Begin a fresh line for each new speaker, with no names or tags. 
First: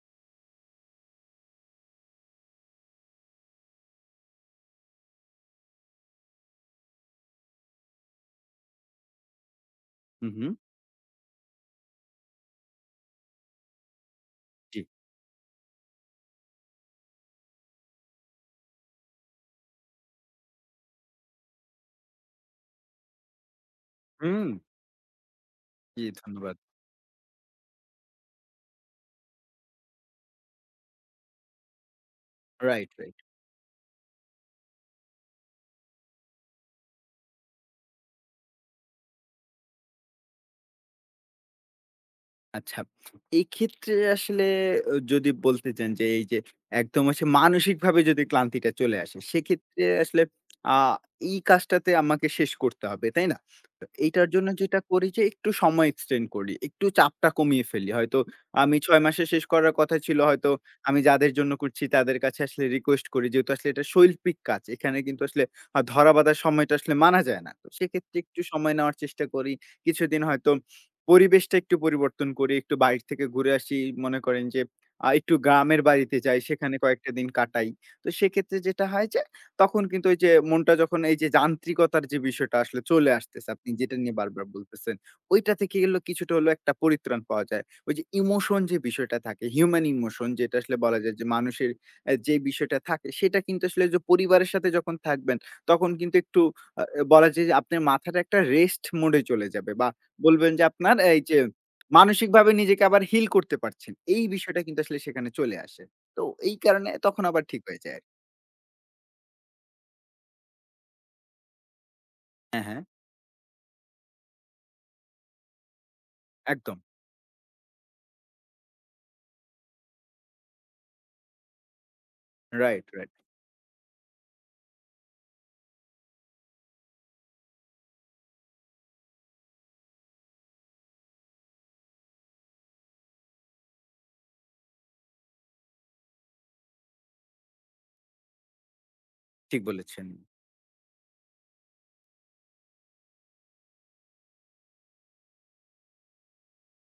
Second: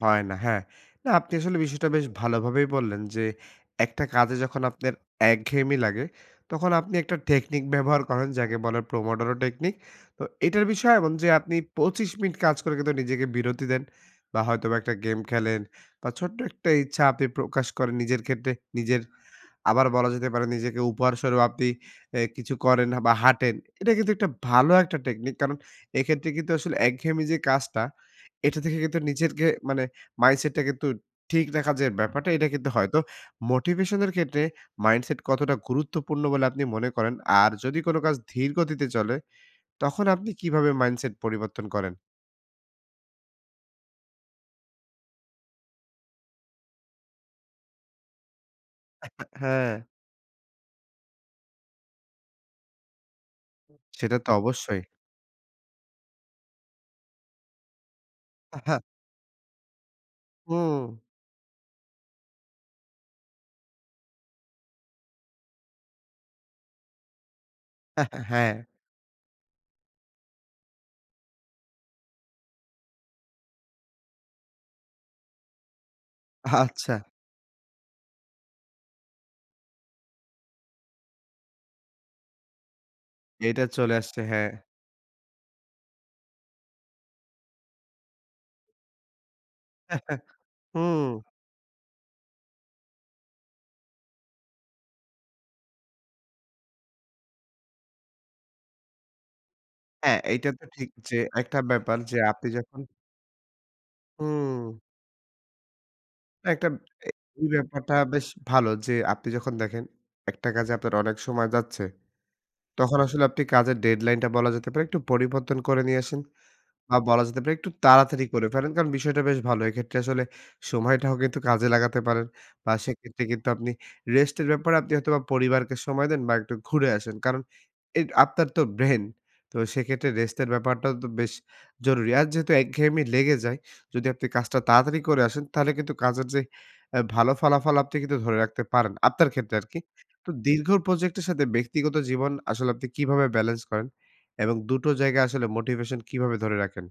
হয় না। হ্যাঁ। না আপনি আসলে বিষয়টা বেশ ভালো ভাবেই বললেন যে, একটা কাজে যখন আপনার একঘেয়েমি লাগে, তখন আপনি একটা টেকনিক ব্যবহার করেন। যাকে বলে "Pomodoro Technique." তো
হু, হু।
এটার বিষয় এমন যে, আপনি ২৫ মিনিট কাজ করে কিন্তু নিজেকে বিরতি দেন বা হয়তোবা
জি।
একটা গেম খেলেন বা ছোট্ট একটা ইচ্ছা আপনি প্রকাশ করেন নিজের ক্ষেত্রে নিজের। আবার বলা যেতে পারে নিজেকে উপহারস্বরূপ আপনি এ কিছু করেন বা হাঁটেন। এটা কিন্তু একটা
হুম।
ভালো একটা টেকনিক। কারণ
জি।
এক্ষেত্রে কিন্তু
ধন্যবাদ।
আসলে একঘেয়েমি যে কাজটা, এটা থেকে কিন্তু নিজেরকে মানে মাইন্ডসেটটা কিন্তু ঠিক রাখার যে ব্যাপারটা এটা কিন্তু হয়।
রাইট।
তো
রাইট।
মোটিভেশন এর ক্ষেত্রে মাইন্ডসেট কতটা গুরুত্বপূর্ণ বলে আপনি মনে করেন? আর যদি কোনো কাজ ধীর গতিতে চলে তখন আপনি কিভাবে মাইন্ডসেট পরিবর্তন করেন?
আচ্ছা। এক্ষেত্রে আসলে আ যদি বলতে চান যে, এইযে একদম আসে মানসিকভাবে যদি ক্লান্তিটা চলে আসে,
হ্যাঁ।
সেক্ষেত্রে আসলে অ্যা এই কাজটাতে আমাকে শেষ করতে হবে, তাই না? তো
সেটা
এটার
তো
জন্য যেটা
অবশ্যই।
করি যে একটু সময় এক্সটেন্ড করি, একটু চাপটা কমিয়ে ফেলি। হয়তো
অ্যা
আমি
হ্যাঁ।
৬ মাসে শেষ করার কথা ছিল হয়তো।
হুম।
আমি যাদের জন্য করছি তাদের কাছে আসলে রিকোয়েস্ট করি। যেহেতু আসলে এটা শৈল্পিক কাজ। এখানে কিন্তু আসলে আ ধরা বাঁধার সময়টা আসলে মানা যায় না। তো
অ্যা
সেক্ষেত্রে একটু
হ্যাঁ।
সময় নেওয়ার চেষ্টা করি। কিছুদিন হয়তো পরিবেশটা একটু পরিবর্তন করি, একটু বাইর থেকে ঘুরে আসি। এই মনে করেন যে, আ একটু গ্রামের বাড়িতে যাই, সেখানে
আচ্ছা।
কয়েকটা দিন কাটাই। তো সেক্ষেত্রে যেটা হয় যে, তখন কিন্তু ওইযে মনটা যখন এইযে যান্ত্রিকতার যে বিষয়টা আসলে চলে আসতেছে
এটা
আপনি
চলে
যেটা নিয়ে
আসছে,
বারবার
হ্যাঁ।
বলতেছেন। ঐটা থেকে গেলো কিছু হলো একটা পরিত্রাণ পাওয়া যায়। ওইযে ইমোশন যে বিষয়টা থাকে, হিউমেন ইমোশন যেটা আসলে
হু।
বলা যায় যে মানুষের এ যে বিষয়টা থাকে। সেটা কিন্তু আসলে ঐযে পরিবারের সাথে যখন থাকবেন, তখন কিন্তু একটু অ বলা যায় যে আপনার মাথাটা একটা রেস্ট মোড এ চলে যাবে বা
হ্যাঁ। এইটা
বলবেন যে
তো ঠিক
আপনার
যে
এইযে,
একটা ব্যাপার। যে আপনি
মানসিকভাবে
যখন
নিজেকে আবার হিল করতে পারছেন। এই বিষয়টা
হুম।
কিন্তু আসলে সেখানে চলে আসে। তো এই
একটা
কারণে
এ
তখন আবার ঠিক হয়ে
ব্যাপারটা
যায়।
বেশ ভালো। যে আপনি যখন দেখেন একটা কাজে আপনার অনেক সময় যাচ্ছে।
হ্যাঁ, হ্যাঁ।
তখন আসলে আপনি কাজের ডেডলাইনটা বলা যেতে পারে একটু পরিবর্তন করে নিয়ে আসেন
একদম।
বা বলা যেতে পারে একটু তাড়াতাড়ি করে ফেলেন। কারণ বিষয়টা বেশ ভালো। এক্ষেত্রে আসলে সময়টাও কিন্তু কাজে লাগাতে পারেন বা
রাইট। রাইট।
সেক্ষেত্রে কিন্তু আপনি রেস্টের ব্যাপারে আপনি হয়তোবা পরিবারকে সময় দেন বা একটু ঘুরে আসেন। কারণ এ আপনার তো ব্রেন। তো সেক্ষেত্রে রেস্টের ব্যাপারটাও তো বেশ জরুরি। আর যেহেতু একঘেয়েমি লেগে যায়। যদি আপনি কাজটা তাড়াতাড়ি করে আসেন, তাহলে কিন্তু কাজের যে অ্যা ভালো ফলাফল আপনি কিন্তু ধরে রাখতে পারেন। আপনার ক্ষেত্রে
ঠিক
আরকি।
বলেছেন।
তো দীর্ঘ প্রজেক্ট এর সাথে ব্যক্তিগত জীবন আসলে আপনি কিভাবে বেলেন্স করেন এবং দুটো জায়গায় আসলে মোটিভেশন কিভাবে ধরে রাখেন?